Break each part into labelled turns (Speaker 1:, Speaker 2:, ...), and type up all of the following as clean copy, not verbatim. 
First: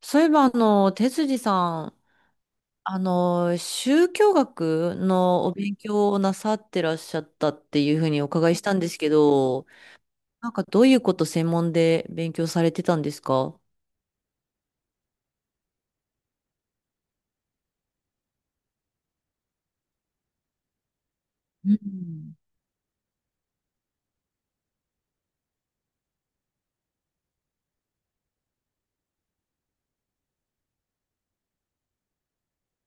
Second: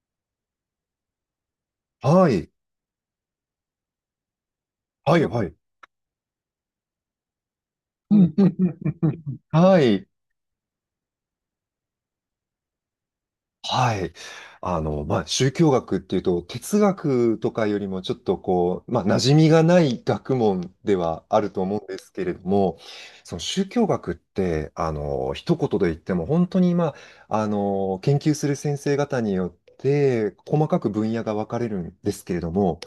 Speaker 1: そういえば、哲司さん、
Speaker 2: はい。
Speaker 1: 宗教学
Speaker 2: はい、は
Speaker 1: のお
Speaker 2: い。
Speaker 1: 勉強をなさってらっしゃったっていうふう
Speaker 2: う
Speaker 1: にお
Speaker 2: んう
Speaker 1: 伺い
Speaker 2: ん
Speaker 1: し
Speaker 2: う
Speaker 1: た
Speaker 2: ん
Speaker 1: んです
Speaker 2: う
Speaker 1: け
Speaker 2: んうん、
Speaker 1: ど、
Speaker 2: はい。
Speaker 1: なんかどういうこと専門で勉強されてたんですか？
Speaker 2: はい。宗教学っていうと、哲学とかよりもちょっとこう、馴染みがない学問ではあると
Speaker 1: う
Speaker 2: 思うんですけれ
Speaker 1: ん。
Speaker 2: ども、その宗教学って、一言で言っても、本当に、研究する先生方によって、細かく分野が分かれるんですけれども、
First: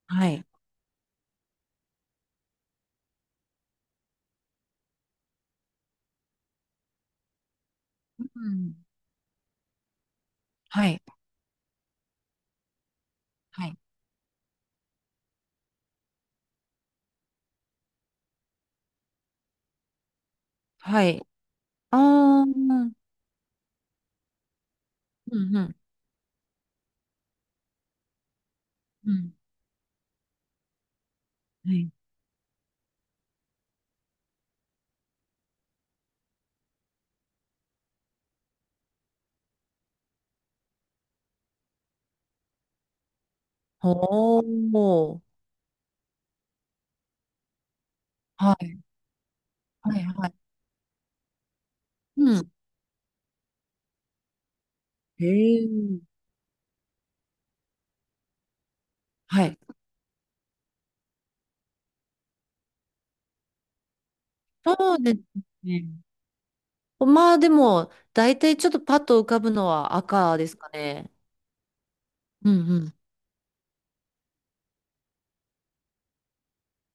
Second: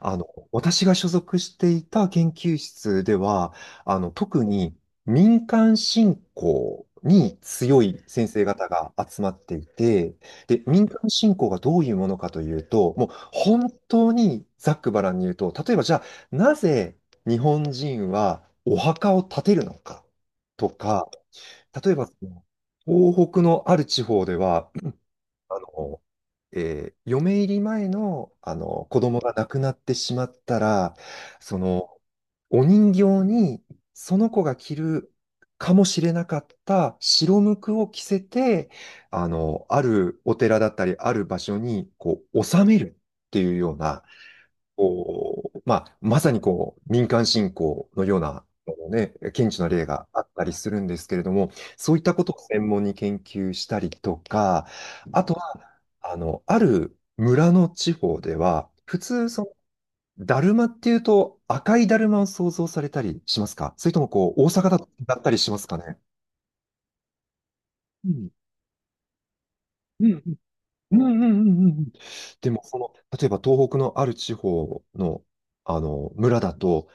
Speaker 1: はい。
Speaker 2: 私が所属していた研究室では、特に民間信仰に強い
Speaker 1: う
Speaker 2: 先生方
Speaker 1: ん
Speaker 2: が集まっていて、で、民
Speaker 1: はい。
Speaker 2: 間信仰がどういうものかというと、もう
Speaker 1: は
Speaker 2: 本
Speaker 1: い。
Speaker 2: 当にざっくばらんに言うと、例えばじゃあ、なぜ日本人はお墓を建てるのかと
Speaker 1: は
Speaker 2: か、
Speaker 1: い。
Speaker 2: 例え
Speaker 1: あ
Speaker 2: ばそ
Speaker 1: あ、
Speaker 2: の
Speaker 1: うん
Speaker 2: 東北のある地方では、
Speaker 1: う
Speaker 2: あ
Speaker 1: ん。
Speaker 2: の、嫁入り前の、あの子
Speaker 1: う
Speaker 2: 供が
Speaker 1: ん。
Speaker 2: 亡くなってしまったら、そ
Speaker 1: はい。
Speaker 2: のお人形にその子が着るかもしれなかった白無垢を着せて、あるお寺だったり、ある場所に、こう、納めるっていうような、
Speaker 1: ほー。
Speaker 2: こう、まあ、まさにこう、民間信仰のような、
Speaker 1: はい。
Speaker 2: ね、顕著な例
Speaker 1: はい。
Speaker 2: があ
Speaker 1: は
Speaker 2: った
Speaker 1: い。
Speaker 2: りするんですけれども、そういったこと
Speaker 1: う
Speaker 2: を
Speaker 1: ん。
Speaker 2: 専門に研究したりとか、あ
Speaker 1: へ
Speaker 2: とは、
Speaker 1: え。
Speaker 2: ある村の地方では、普通、
Speaker 1: はい。
Speaker 2: だるまっていうと赤いだるまを想像されたりしますか、それともこう、大阪だと
Speaker 1: そうで
Speaker 2: だ
Speaker 1: す
Speaker 2: ったりしますか
Speaker 1: ね。
Speaker 2: ね。
Speaker 1: まあでも、
Speaker 2: うん。
Speaker 1: 大体ちょっとパッと浮かぶのは
Speaker 2: うん、
Speaker 1: 赤ですか
Speaker 2: うん、う
Speaker 1: ね。
Speaker 2: ん、うん、うんうん。で
Speaker 1: うん
Speaker 2: も、
Speaker 1: う
Speaker 2: その、
Speaker 1: ん。
Speaker 2: 例えば東北のある地方の、村だと、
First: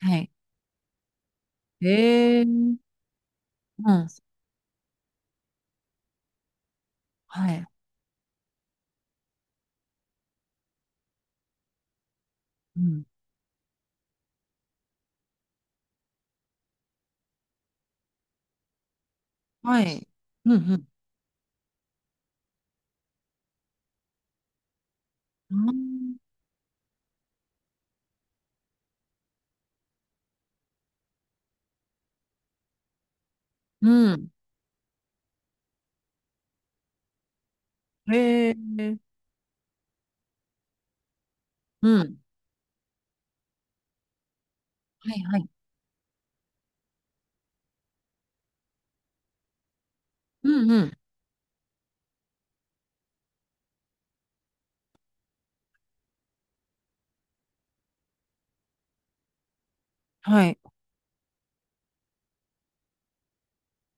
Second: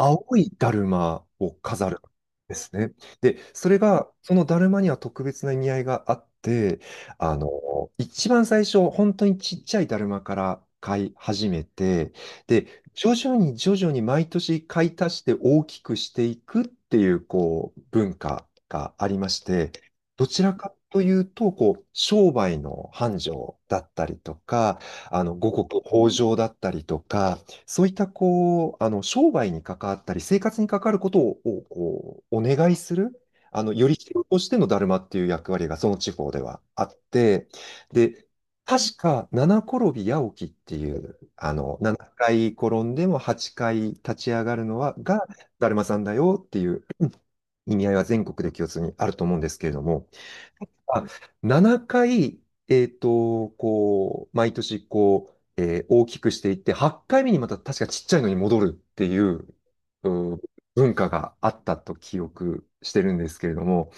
Speaker 1: はい。
Speaker 2: いだるまを飾るん
Speaker 1: ええう
Speaker 2: です
Speaker 1: ん。
Speaker 2: ね。で、それが、そのだるまには特別な意味合いがあって、あの、
Speaker 1: はい。
Speaker 2: 一番最初、本当にちっちゃいだるまから買い始めて、
Speaker 1: う
Speaker 2: で、
Speaker 1: ん。
Speaker 2: 徐々に毎年買い足して大きくしていくっていう、こう、文化がありまして、
Speaker 1: はい。
Speaker 2: どちら
Speaker 1: う
Speaker 2: か
Speaker 1: ん
Speaker 2: というと、こう、商売の繁盛だったりとか、五
Speaker 1: う
Speaker 2: 穀豊
Speaker 1: ん。
Speaker 2: 穣だったりとか、そういったこう、商売に関わったり、生活に関わることを、こう、お願いする、よ
Speaker 1: う
Speaker 2: り人
Speaker 1: ん。
Speaker 2: としてのだるまっていう役割がその地方ではあって、で、
Speaker 1: へ
Speaker 2: 確
Speaker 1: え。
Speaker 2: か七転び八起きっていう、7
Speaker 1: うん。
Speaker 2: 回転んでも8回立ち上がるのは、
Speaker 1: はい
Speaker 2: が、
Speaker 1: はい。
Speaker 2: だるまさんだよっていう意味合いは全国で共通にあると思うんですけれども、
Speaker 1: うんうん。
Speaker 2: あ、7回、こう、毎年、こう、大きくしていって、8回目にまた確かちっちゃいのに戻るっていう、うん、
Speaker 1: はい。
Speaker 2: 文化があったと記憶してるんですけれども、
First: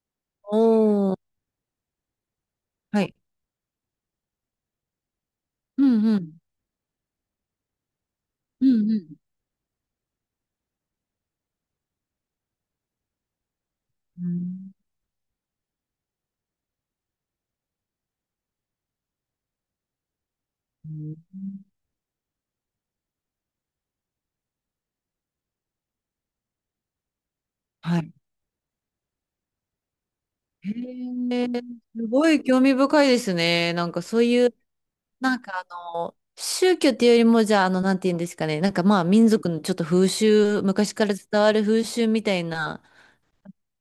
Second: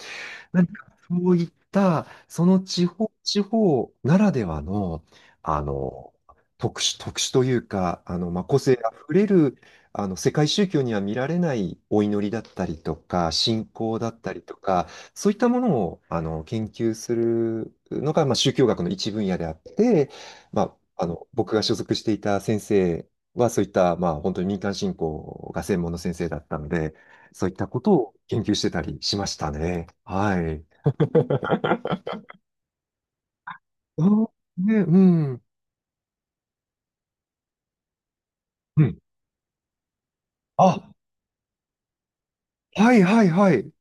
Speaker 2: 何かそ
Speaker 1: おー。
Speaker 2: ういった、その地
Speaker 1: は
Speaker 2: 方、
Speaker 1: い。
Speaker 2: 地方ならではの、あ
Speaker 1: うん
Speaker 2: の、
Speaker 1: うん。
Speaker 2: 特殊というか、個
Speaker 1: う
Speaker 2: 性
Speaker 1: ん
Speaker 2: あ
Speaker 1: うん。
Speaker 2: ふれる、世界宗教には見られないお祈りだったりとか、信仰だっ
Speaker 1: う
Speaker 2: たりと
Speaker 1: ん。
Speaker 2: か、そういったものを、研究するのが、まあ、宗教学の一分野であって、ま
Speaker 1: うん
Speaker 2: 僕が所属していた先生は、そういった、まあ、本当に民間信仰が専門の先生だったので、そういったこと
Speaker 1: は
Speaker 2: を
Speaker 1: い。
Speaker 2: 研究してたりしましたね。はい。
Speaker 1: へえ、すごい興味深いですね。なんか
Speaker 2: う
Speaker 1: そう
Speaker 2: ん、
Speaker 1: いう
Speaker 2: ね、う
Speaker 1: なん
Speaker 2: ん。
Speaker 1: かあの、宗教っていうよりも、じゃあ、なんて言うんですかね。なんか
Speaker 2: うん。
Speaker 1: まあ、民族のちょっと風習、
Speaker 2: あ、
Speaker 1: 昔から伝わる風習みたいな
Speaker 2: はいはいはい。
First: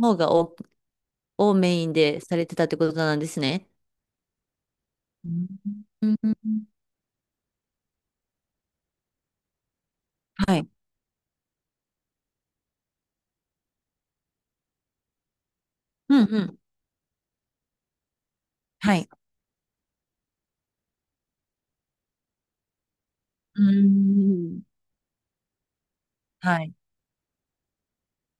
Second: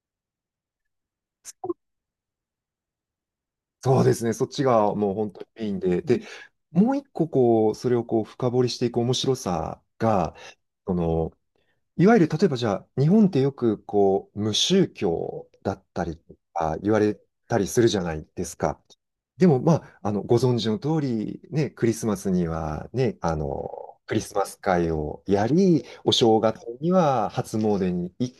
Speaker 1: 方がお、
Speaker 2: そ
Speaker 1: をメ
Speaker 2: う、
Speaker 1: インでされてたってことなんですね。
Speaker 2: そうですね。そっちがもう
Speaker 1: う
Speaker 2: 本当に
Speaker 1: ん
Speaker 2: メインで。
Speaker 1: うん
Speaker 2: で、
Speaker 1: うん
Speaker 2: もう一個こう、それをこう深掘りしていく面白さが、
Speaker 1: はい。
Speaker 2: その、いわゆる例えばじゃあ、日本ってよくこう、無宗教だった
Speaker 1: う
Speaker 2: り
Speaker 1: ん
Speaker 2: と
Speaker 1: うん。
Speaker 2: か言われたりするじゃないですか。
Speaker 1: はい。
Speaker 2: でも、ご存知の通り、ね、クリスマスにはね、
Speaker 1: う
Speaker 2: クリスマス
Speaker 1: ん
Speaker 2: 会をやり、お正月
Speaker 1: はい。
Speaker 2: には初詣に行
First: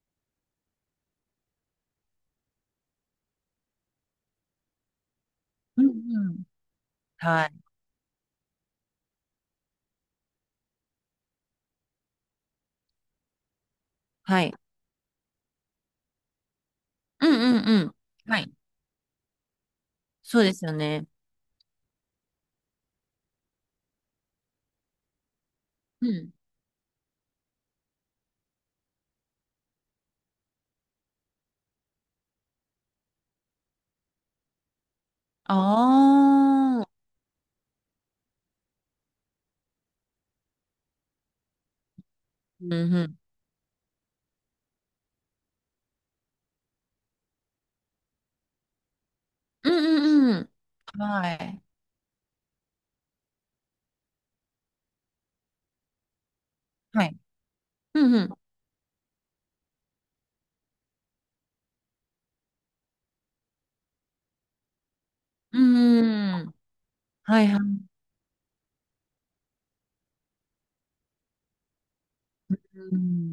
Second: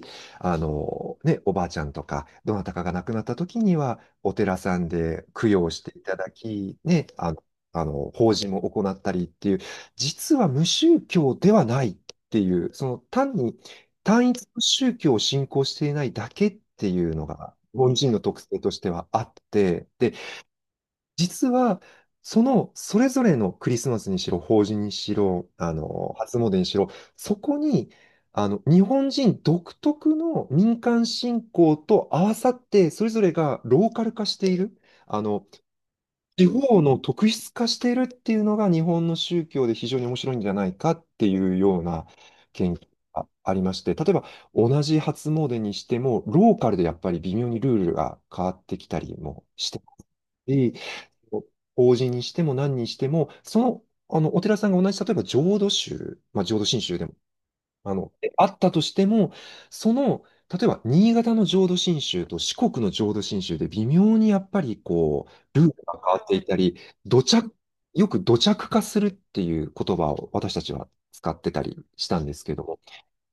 Speaker 2: き、ね、おばあちゃんとか、どなたかが亡くなった時には、お寺さんで供養し
Speaker 1: うん
Speaker 2: ていただ
Speaker 1: うん。
Speaker 2: き、ね、
Speaker 1: はい。
Speaker 2: 法事も行ったりっていう、実は無宗教ではないっていう、その単に単一
Speaker 1: はい。
Speaker 2: の宗教を信仰していないだけっていうの
Speaker 1: うん
Speaker 2: が、
Speaker 1: うん
Speaker 2: 日
Speaker 1: う
Speaker 2: 本
Speaker 1: ん。
Speaker 2: 人の
Speaker 1: は
Speaker 2: 特
Speaker 1: い。
Speaker 2: 性としてはあって、で、
Speaker 1: そうですよね。
Speaker 2: 実は、その、それぞれのクリスマスにしろ、法事にしろ、
Speaker 1: うん。
Speaker 2: 初詣にしろ、そこに、日本人独特の民間信仰と合わさって、それぞれがローカル化している、あの、
Speaker 1: あ
Speaker 2: 地方
Speaker 1: あ。
Speaker 2: の特質化しているっていうのが日本の宗教で非常に面白いんじゃないかっていうような
Speaker 1: う
Speaker 2: 研究
Speaker 1: んうん。
Speaker 2: がありまして、例えば同じ初詣にしても、ローカルでやっぱり微妙にルールが変わってきたりもし
Speaker 1: う
Speaker 2: て、
Speaker 1: んうんうん。はい。
Speaker 2: 法事にしても何にしても、その、お寺さんが同じ、例えば浄土宗、まあ、浄土真宗
Speaker 1: は
Speaker 2: でも、
Speaker 1: い。うんうん。
Speaker 2: あったとしても、その、例えば、新潟の浄土真宗と四国の浄土真宗で微妙にやっぱりこう、ルールが変わって
Speaker 1: う
Speaker 2: い
Speaker 1: ん。
Speaker 2: たり、土
Speaker 1: はい
Speaker 2: 着、
Speaker 1: はい
Speaker 2: よく土着化するっていう言葉を私たちは使ってたりしたんですけど、
Speaker 1: う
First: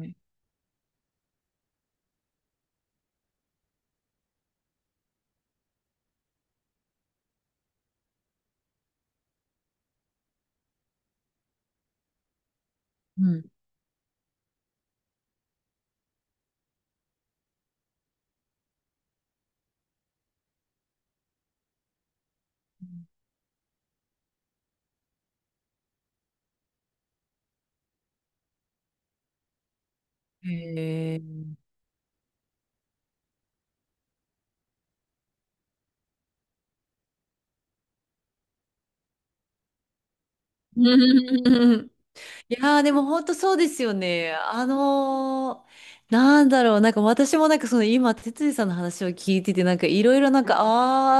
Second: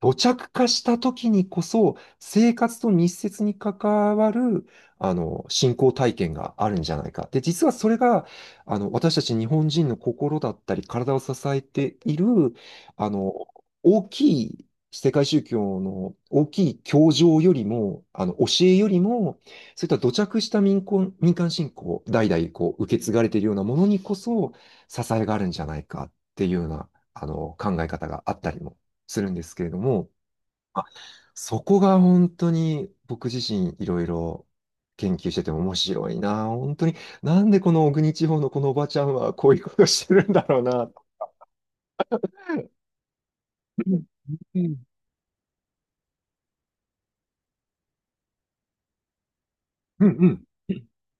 Speaker 2: 土着化した時にこそ、生活と密接に関わる、信仰体験があるんじゃないか。で、実はそれが、私たち日本人の心だったり、体を支えている、あ
Speaker 1: う
Speaker 2: の、
Speaker 1: ん
Speaker 2: 大きい世界宗教の大きい教条よりも、教えよりも、そういった土着した民間信仰、代々こう、受け継がれているようなものにこそ、支えがあるんじゃないかっていうような、考え方があったりもするんですけれども、
Speaker 1: へ
Speaker 2: あ、
Speaker 1: え。
Speaker 2: そこが本当に僕自身いろいろ研究してても面白いな。本当に、なんでこの小国地方のこのおばちゃんはこういうことしてるんだろうな。
Speaker 1: うん いやーでも本当そうです
Speaker 2: う
Speaker 1: よ
Speaker 2: ん
Speaker 1: ね。
Speaker 2: うん
Speaker 1: なんか私もなんかその今、哲司さんの話を聞いてて、なんかい
Speaker 2: うん
Speaker 1: ろい
Speaker 2: う
Speaker 1: ろな
Speaker 2: ん
Speaker 1: んか、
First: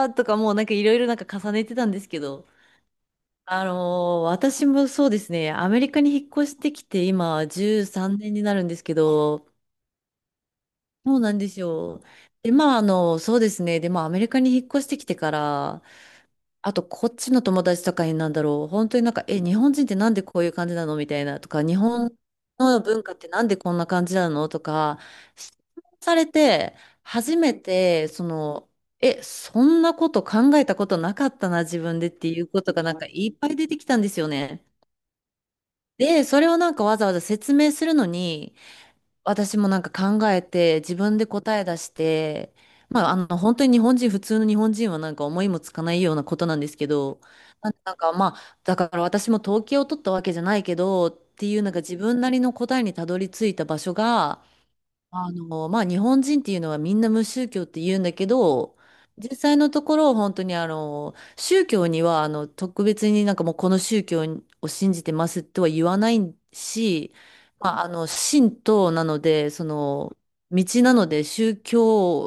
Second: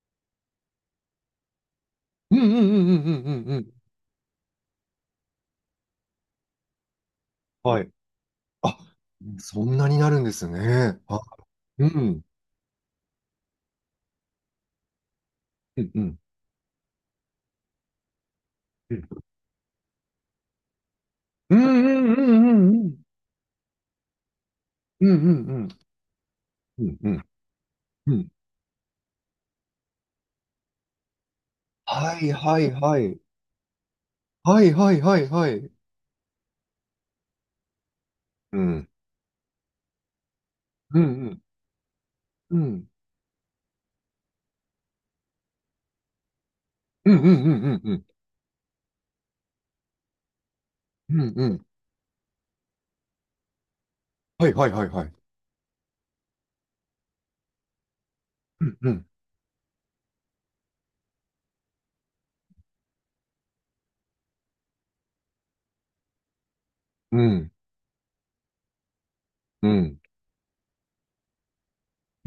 Speaker 1: あーとかもうなんかいろいろなんか重ねてたんですけ
Speaker 2: うん
Speaker 1: ど、
Speaker 2: うんうんうんうんうん。
Speaker 1: 私もそうですね、アメリカに引っ越してきて今
Speaker 2: はい。
Speaker 1: 13年になるんで
Speaker 2: あ、
Speaker 1: すけど、
Speaker 2: そんなになるんですね。
Speaker 1: そ
Speaker 2: あ、
Speaker 1: うなんです
Speaker 2: う
Speaker 1: よ。
Speaker 2: ん。
Speaker 1: で、まああの、そうですね、で、まあアメリカに引っ越してきてか
Speaker 2: う
Speaker 1: ら、
Speaker 2: んうん
Speaker 1: あと、こっちの友達とかになんだろう。本
Speaker 2: う
Speaker 1: 当に
Speaker 2: ん
Speaker 1: なんか、え、日本人ってなんでこういう感じなのみたいなと
Speaker 2: う
Speaker 1: か、
Speaker 2: ん
Speaker 1: 日本
Speaker 2: うんう
Speaker 1: の
Speaker 2: ん
Speaker 1: 文化ってなんでこんな感じなのとか、
Speaker 2: うんうんう
Speaker 1: 質
Speaker 2: ん
Speaker 1: 問されて、
Speaker 2: うんうん
Speaker 1: 初めて、
Speaker 2: う
Speaker 1: そ
Speaker 2: ん、
Speaker 1: の、え、そんなこと考えたことなかったな、自分でっ
Speaker 2: は
Speaker 1: て
Speaker 2: い
Speaker 1: いう
Speaker 2: は
Speaker 1: こ
Speaker 2: い
Speaker 1: とがな
Speaker 2: は
Speaker 1: んか
Speaker 2: い
Speaker 1: いっぱい出てきたんですよ
Speaker 2: は
Speaker 1: ね。
Speaker 2: いはいはい、はい、
Speaker 1: で、それをなんかわざわざ説明するのに、
Speaker 2: うん
Speaker 1: 私もなんか考えて、自
Speaker 2: うんう
Speaker 1: 分で
Speaker 2: ん
Speaker 1: 答え出して、
Speaker 2: うん
Speaker 1: まあ、本当に日本人、普通の日本人はなんか思いもつかないようなことなんですけ
Speaker 2: うん
Speaker 1: ど、
Speaker 2: うんうんう
Speaker 1: なん
Speaker 2: ん
Speaker 1: な
Speaker 2: う
Speaker 1: ん
Speaker 2: ん
Speaker 1: かまあ、だから私も統計を取ったわけじゃないけど、っ
Speaker 2: うんう
Speaker 1: てい
Speaker 2: ん。
Speaker 1: うなんか自分なりの答えにたどり着いた場所が、
Speaker 2: はいはいはいはい。
Speaker 1: まあ、日本人っていうのはみんな無宗教って言うんだけ
Speaker 2: う
Speaker 1: ど、
Speaker 2: んうん。
Speaker 1: 実際のところ本当に宗教には特別になんかもうこの宗教を信じてますとは言わないし、
Speaker 2: うん。
Speaker 1: まあ、神道なので、そ
Speaker 2: うん。
Speaker 1: の、道なので宗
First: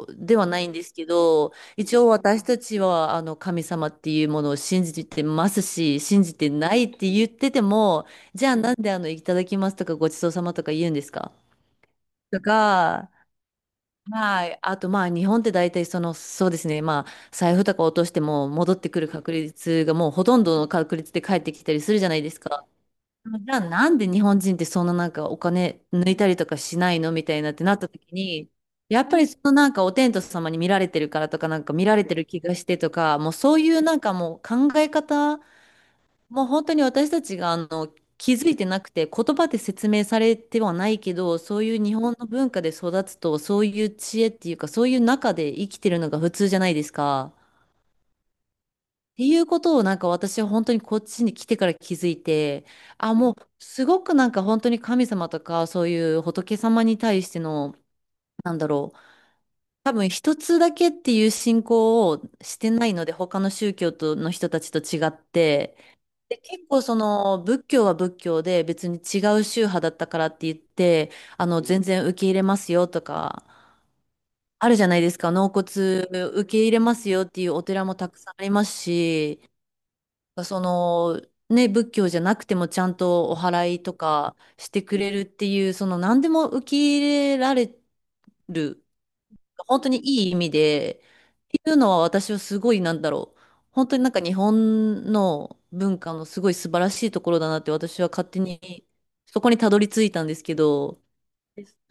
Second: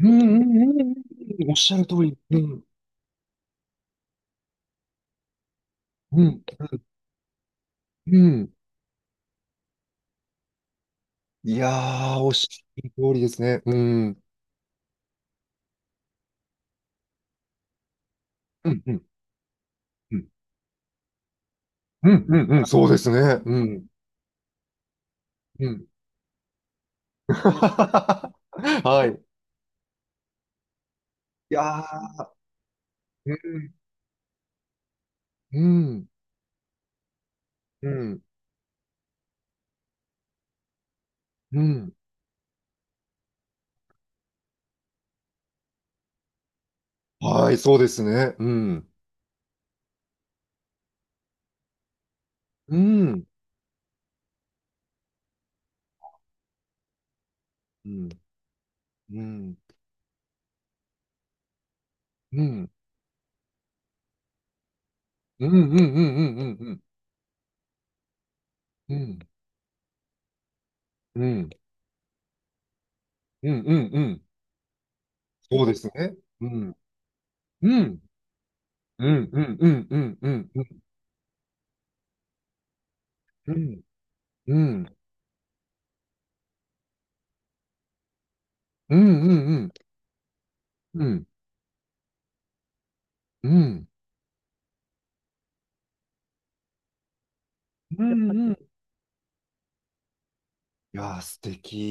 Speaker 2: うんう
Speaker 1: で
Speaker 2: んう
Speaker 1: はな
Speaker 2: ん
Speaker 1: いん
Speaker 2: うん
Speaker 1: で
Speaker 2: う
Speaker 1: す
Speaker 2: ん
Speaker 1: け
Speaker 2: うん、うん、お
Speaker 1: ど、
Speaker 2: っしゃると
Speaker 1: 一
Speaker 2: お
Speaker 1: 応
Speaker 2: り。う
Speaker 1: 私た
Speaker 2: ん。
Speaker 1: ちは神様っていうものを信じてますし、
Speaker 2: う
Speaker 1: 信じ
Speaker 2: ん。
Speaker 1: てないって言ってても、
Speaker 2: う
Speaker 1: じゃ
Speaker 2: ん。
Speaker 1: あなんでいただきますとかごちそうさまとか言うんですか？
Speaker 2: いやー、おっ
Speaker 1: と
Speaker 2: しゃると
Speaker 1: か、
Speaker 2: おりですね。うん。
Speaker 1: はい。あと、まあ、日本って大体、その、そうですね。まあ、財布とか落としても、
Speaker 2: う
Speaker 1: 戻っ
Speaker 2: ん。
Speaker 1: て
Speaker 2: う
Speaker 1: く
Speaker 2: ん。
Speaker 1: る確率がもう
Speaker 2: う
Speaker 1: ほ
Speaker 2: ん。
Speaker 1: とんどの確率で返ってきたりするじ
Speaker 2: う
Speaker 1: ゃない
Speaker 2: ん。
Speaker 1: です
Speaker 2: うん、
Speaker 1: か。
Speaker 2: そうですね。
Speaker 1: じゃ
Speaker 2: う
Speaker 1: あ、
Speaker 2: ん。
Speaker 1: なんで日本人ってそんななんかお
Speaker 2: う
Speaker 1: 金
Speaker 2: ん。
Speaker 1: 抜いたりとかしないのみたいなってなった時に、や
Speaker 2: は
Speaker 1: っぱ
Speaker 2: い。
Speaker 1: りそのなんかお天道様に見られてるからとか、
Speaker 2: い
Speaker 1: な
Speaker 2: や
Speaker 1: んか見られてる
Speaker 2: ー。
Speaker 1: 気がしてとか、も
Speaker 2: う
Speaker 1: うそうい
Speaker 2: ん。
Speaker 1: うなんかもう考え方
Speaker 2: うん。
Speaker 1: もう本当に私たちが
Speaker 2: うん。
Speaker 1: 気づいてなくて言葉で説明されてはないけどそ
Speaker 2: う
Speaker 1: ういう
Speaker 2: ん、
Speaker 1: 日本の文化で育つとそういう知恵っていうかそういう中で生きてるのが普通じゃないですか。
Speaker 2: はい、そうですね。
Speaker 1: っていうことをなんか私は本当にこっちに来てから気づいて、あ、もうすごくなんか本当に神様とかそういう仏様に対してのなんだろう、多分一つだけっていう信仰を
Speaker 2: う
Speaker 1: して
Speaker 2: ん。
Speaker 1: ないので他の宗教との人たちと違っ
Speaker 2: うん。う
Speaker 1: て。
Speaker 2: ん。う
Speaker 1: で、
Speaker 2: ん。う
Speaker 1: 結構
Speaker 2: ん。
Speaker 1: その仏教は仏教で別
Speaker 2: う
Speaker 1: に
Speaker 2: ん。
Speaker 1: 違う宗派だったからって言って、
Speaker 2: うん。うん。うん。
Speaker 1: 全然受け入れますよとか、
Speaker 2: うん。うん。うん。
Speaker 1: あるじゃないですか、納
Speaker 2: そうです
Speaker 1: 骨
Speaker 2: ね。
Speaker 1: 受
Speaker 2: う
Speaker 1: け入
Speaker 2: ん。
Speaker 1: れますよっていうお
Speaker 2: う
Speaker 1: 寺も
Speaker 2: ん。
Speaker 1: たくさんあります
Speaker 2: うん。う
Speaker 1: し、
Speaker 2: ん。うん。うん。う
Speaker 1: そ
Speaker 2: ん。
Speaker 1: の、ね、仏教じゃなくてもちゃんとお
Speaker 2: う
Speaker 1: 祓
Speaker 2: ん。
Speaker 1: いとか
Speaker 2: う
Speaker 1: してく
Speaker 2: ん。
Speaker 1: れるっていう、その何でも受け入れられる、
Speaker 2: うん。うん。
Speaker 1: 本当にいい意味で、
Speaker 2: うん。うん。
Speaker 1: っていうのは私はすごい、なんだろう、
Speaker 2: うん。
Speaker 1: 本当になんか日本の文化のすごい素晴らしいところだなって私
Speaker 2: う
Speaker 1: は勝
Speaker 2: ん。
Speaker 1: 手
Speaker 2: うん。
Speaker 1: にそこにたどり着いたんですけ
Speaker 2: い
Speaker 1: ど、
Speaker 2: やー、素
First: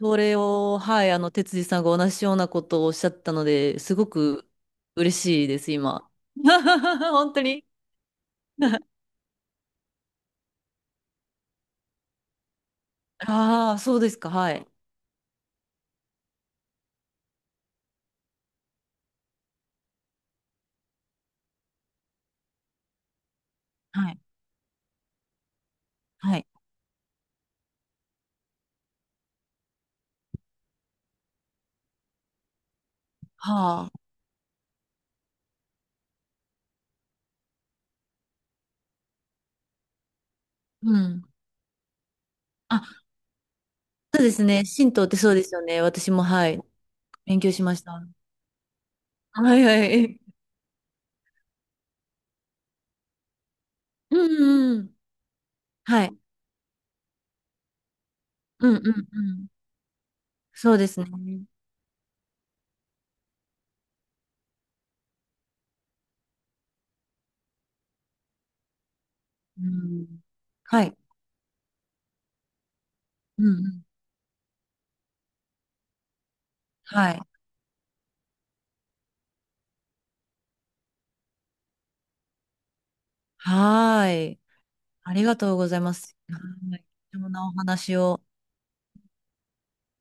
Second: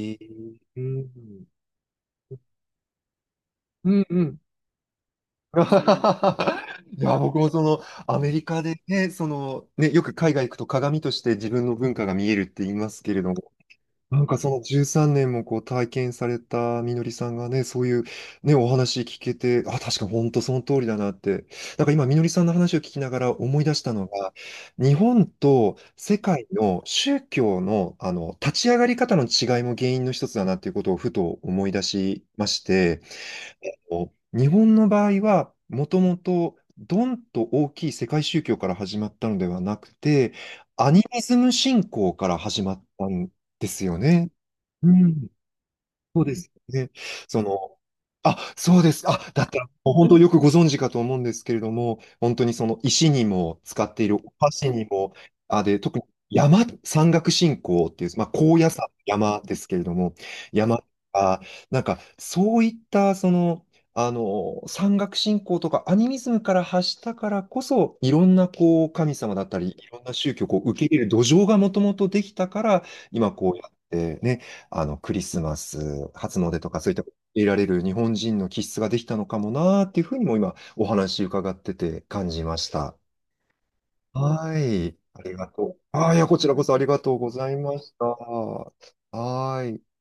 Speaker 1: それを、
Speaker 2: う
Speaker 1: はい、
Speaker 2: ん。
Speaker 1: 哲司さんが同じようなことをおっしゃったので、
Speaker 2: う
Speaker 1: す
Speaker 2: ん。
Speaker 1: ご
Speaker 2: うん。
Speaker 1: く嬉しいです、今。
Speaker 2: いや、
Speaker 1: 本
Speaker 2: 僕
Speaker 1: 当
Speaker 2: もそ
Speaker 1: に。
Speaker 2: の、アメリカで ね、その、ね、よく海外行くと鏡として自分の文化が見えるって言いますけれども、
Speaker 1: ああ、そうです
Speaker 2: なん
Speaker 1: か、
Speaker 2: かそ
Speaker 1: は
Speaker 2: の
Speaker 1: い。
Speaker 2: 13年もこう体験されたみのりさんがね、そういうね、お話聞けて、あ、確かに本当その通りだなって。なんか今みのりさんの話を聞きながら思い出したの
Speaker 1: はい。
Speaker 2: が、日本と世
Speaker 1: は
Speaker 2: 界
Speaker 1: い。
Speaker 2: の宗教のあの立ち上がり方の違いも原因の一つだなっていうことをふと思い出しまして、
Speaker 1: は
Speaker 2: あ
Speaker 1: あ。
Speaker 2: の日本の場合はもともとドンと大きい世界宗教から始まったのではなくて、ア
Speaker 1: う
Speaker 2: ニミ
Speaker 1: ん。
Speaker 2: ズム信仰から始ま
Speaker 1: あ、
Speaker 2: ったんですよ
Speaker 1: そう
Speaker 2: ね。
Speaker 1: ですね。
Speaker 2: う
Speaker 1: 神道って
Speaker 2: ん、
Speaker 1: そうですよね。私
Speaker 2: そ
Speaker 1: も、
Speaker 2: うで
Speaker 1: は
Speaker 2: す
Speaker 1: い。
Speaker 2: よね。
Speaker 1: 勉
Speaker 2: そ
Speaker 1: 強しま
Speaker 2: の、
Speaker 1: した。
Speaker 2: あ、そうです。あ、だっ
Speaker 1: は
Speaker 2: た
Speaker 1: い
Speaker 2: ら、
Speaker 1: は
Speaker 2: もう本当
Speaker 1: い。
Speaker 2: よくご存知かと思うんですけれども、本当にその石にも使っている
Speaker 1: う
Speaker 2: お箸
Speaker 1: んう
Speaker 2: に
Speaker 1: ん。
Speaker 2: も、あ、で、特に
Speaker 1: はい。
Speaker 2: 山岳信仰っていう、まあ、高
Speaker 1: う
Speaker 2: 野
Speaker 1: んう
Speaker 2: 山、
Speaker 1: んう
Speaker 2: 山
Speaker 1: ん。
Speaker 2: ですけれども、
Speaker 1: そ
Speaker 2: 山
Speaker 1: う
Speaker 2: と
Speaker 1: ですね。
Speaker 2: か、なんか、そういった、その、山岳信仰とかアニミズムから発したからこそ、いろんな、こう、神様だった
Speaker 1: う
Speaker 2: り、いろん
Speaker 1: ん。
Speaker 2: な宗教をこう受
Speaker 1: は
Speaker 2: け入
Speaker 1: い。
Speaker 2: れる土壌がもともとできたから、今
Speaker 1: うんう
Speaker 2: こうやっ
Speaker 1: ん。
Speaker 2: てね、クリスマス、初詣とかそういった
Speaker 1: はい。
Speaker 2: 得られる日本人の気質ができたのかもなーっていうふうにも今お話伺ってて感じました。
Speaker 1: はーい。
Speaker 2: はい。
Speaker 1: あ
Speaker 2: あ
Speaker 1: り
Speaker 2: り
Speaker 1: が
Speaker 2: が
Speaker 1: とうご
Speaker 2: と
Speaker 1: ざ
Speaker 2: う。
Speaker 1: いま
Speaker 2: ああ、
Speaker 1: す。
Speaker 2: いや、こちらこそ
Speaker 1: は
Speaker 2: あ
Speaker 1: い、
Speaker 2: りがと
Speaker 1: 貴
Speaker 2: う
Speaker 1: 重
Speaker 2: ご
Speaker 1: な
Speaker 2: ざ
Speaker 1: お
Speaker 2: いまし
Speaker 1: 話
Speaker 2: た。
Speaker 1: を。
Speaker 2: はーい。